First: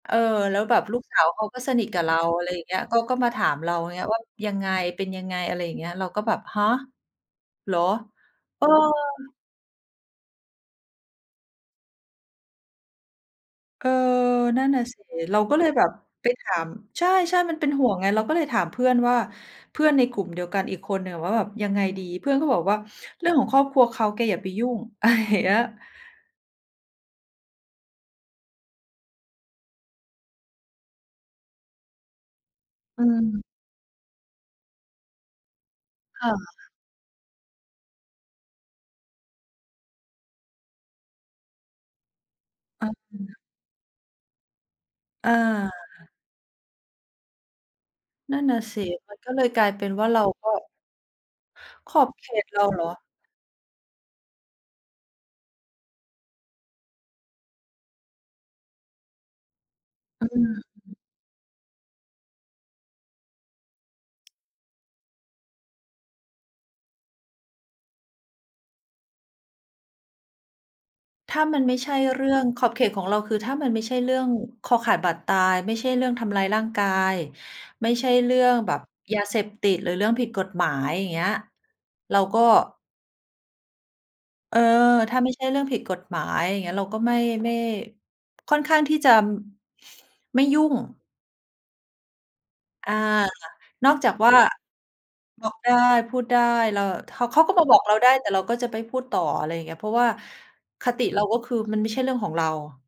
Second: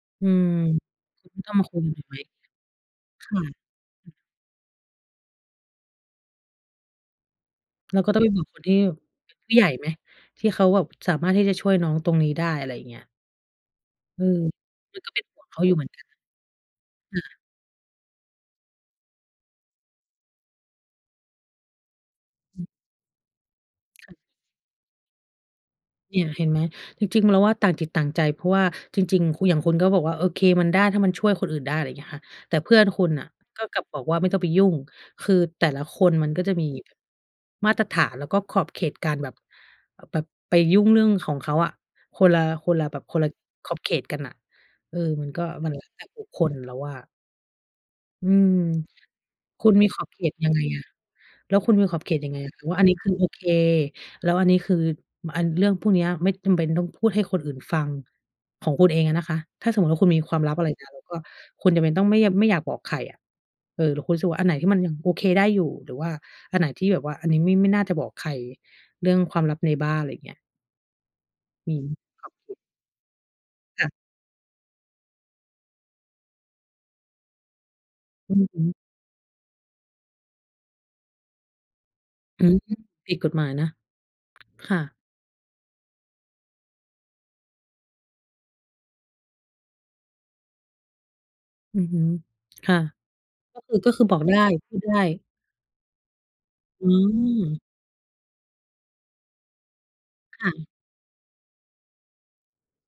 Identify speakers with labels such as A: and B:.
A: เออ
B: อืม
A: แล้วแบบลูกสา
B: ค
A: ว
B: ือ
A: เขา
B: ต้อง
A: ก็
B: มา
A: ส
B: คุ
A: น
B: ย
A: ิท
B: ก
A: กั
B: ั
A: บ
B: น
A: เ
B: ไ
A: ร
B: หม?
A: า อะไรอย่างเงี้ย ก็ ก็
B: ค
A: มา
B: ่
A: ถ
B: ะ
A: ามเรา อย่างเงี้ย ว่า "ยังไง เป็นยังไง?" อะไรอย่างเงี้ย เราก็แบบ ฮะ? เหรอ?
B: เราก็ต้องไปบอกค
A: เ
B: น
A: ออ
B: ที่เป็นผู้ใหญ่ไหม? ที่เขาแบบสามารถที่จะช่วยน้องตรงนี้ได้ อะไรเงี้ย
A: เออ
B: อือ
A: นั่นน่ะ
B: ม
A: ส
B: ั
A: ิ
B: นก็เป็นห
A: เร
B: ่
A: า
B: วงเ
A: ก
B: ข
A: ็
B: า
A: เล
B: อ
A: ย
B: ยู่เ
A: แ
B: ห
A: บ
B: มือน
A: บ
B: กัน
A: ไปถาม ใ
B: นะ ค
A: ช
B: ่ะ
A: ่ ๆ มันเป็นห่วงไง เราก็เลยถามเพื่อนว่า เพื่อนในกลุ่มเดียวกันอีกคนหนึ่งว่าแบบยังไงดี เพื่อนก็บ
B: อ
A: อ
B: ื
A: ก
B: ม
A: ว่า "เรื่องของครอบครัวเข
B: ค
A: า
B: ่ะ
A: แกอย่าไปยุ่ง" อะไรอย่าง เงี้ย
B: เนี่ยเห็นไหม? จริง ๆ เราว่าต่างจิตต่างใจ เพราะว่าจริง ๆ คุณ อย่างคุณก็บอกว่า โอเค มันได้ถ้ามันช่วยคนอื่นได้ อะไรเงี้ยค่ะ แต่เพื่อนค
A: อื
B: ุณน่ะ
A: ม
B: ก็กลับบอกว่าไม่ต้องไปยุ่ง คือแต่ละคน
A: ค
B: มั
A: ่
B: นก็จะ
A: ะ
B: มีแบบมาตรฐาน แล้วก็ขอบเขตการแบบ แบบไปยุ่งเรื่องของเขาอะ คนละ คนล
A: อ
B: ะ
A: ะ
B: แบบ คนละ
A: ฮะ
B: ขอบเขตกันน่ะ เออ มั
A: เอ
B: นก็ มันแล้วแต
A: อ
B: ่บุคคลแล้วอะ อื
A: นั่น
B: ม
A: น่ะสิ มันก็เลยก
B: ค
A: ล
B: ุ
A: าย
B: ณ
A: เป
B: มี
A: ็น
B: ข
A: ว
B: อ
A: ่า
B: บ
A: เ
B: เ
A: ร
B: ข
A: า
B: ต
A: ก
B: ยั
A: ็
B: งไงอะ? แล้วคุณมี
A: ข
B: ขอ
A: อ
B: บเ
A: บ
B: ขต
A: เข
B: ยังไง
A: ต
B: อะ
A: เ
B: ค
A: รา
B: ะว่
A: เ
B: า
A: หร
B: อัน
A: อ?
B: นี้คือ โอเค แล้วอันนี้คือ อัน เรื่องพวกเนี้ยไม่จำเป็นต้องพูดให้คนอื่นฟัง ของคุณเองอะนะคะ ถ้าสมมุติว่าคุณมี
A: อ
B: ความ
A: ื
B: ลับ อะไรเงี้ย
A: ม
B: แล้วก็คุณจำเป็นต้องไม่ ย ไม่อยากบอกใครอะ เออ แล้วคุณรู้สึกว่า อันไหนที่มันยังโอเคได้อยู่ หรือว่าอันไหนที่แบบว่า อันนี้ไม่ ไม่น่าจะบอกใคร เรื่องความลับในบ้าน ไรเงี้ย?
A: ถ้ามัน
B: อ
A: ไ
B: ื
A: ม่
B: อฮ
A: ใช
B: ึ
A: ่เ
B: ค
A: รื่อ
B: ำ
A: ง
B: พูด
A: ขอบเขตของเราคือถ้ามันไม
B: ค
A: ่
B: ่
A: ใ
B: ะ
A: ช่เรื่องคอขาดบาดตาย ไม่ใช่เรื่องทำร้ายร่างกาย ไม่ใช่เร
B: อื
A: ื่
B: อ
A: อ
B: ฮ
A: งแ
B: ึ
A: บบยาเสพติด หรือเรื่องผิดกฎหมาย อย่างเงี้ย เราก็
B: อืม ผิดกฎหมายนะ
A: เออ
B: ค่ะ
A: ถ้าไม่ใช่เรื่องผิดกฎหมาย อย่างเงี้ย เราก็ไม่ ไม่ ค่อนข้างที่จะ ไม่ยุ่ง
B: อือฮึ ค่ะ
A: อา
B: ก็คือ
A: น
B: ก็
A: อก
B: คือ
A: จา
B: บ
A: ก
B: อก
A: ว่
B: ไ
A: า
B: ด้ พูดได้
A: บอกได้ พูดได้ เรา
B: อ
A: ถ เขาก็
B: ืม
A: มาบอกเราได้ แต่เราก็จะไม่พูดต่อ อะไรเงี้ย เพราะว่า
B: ค่ะ
A: คติเราก็คือ มันไม่ใช่เรื่องของเรา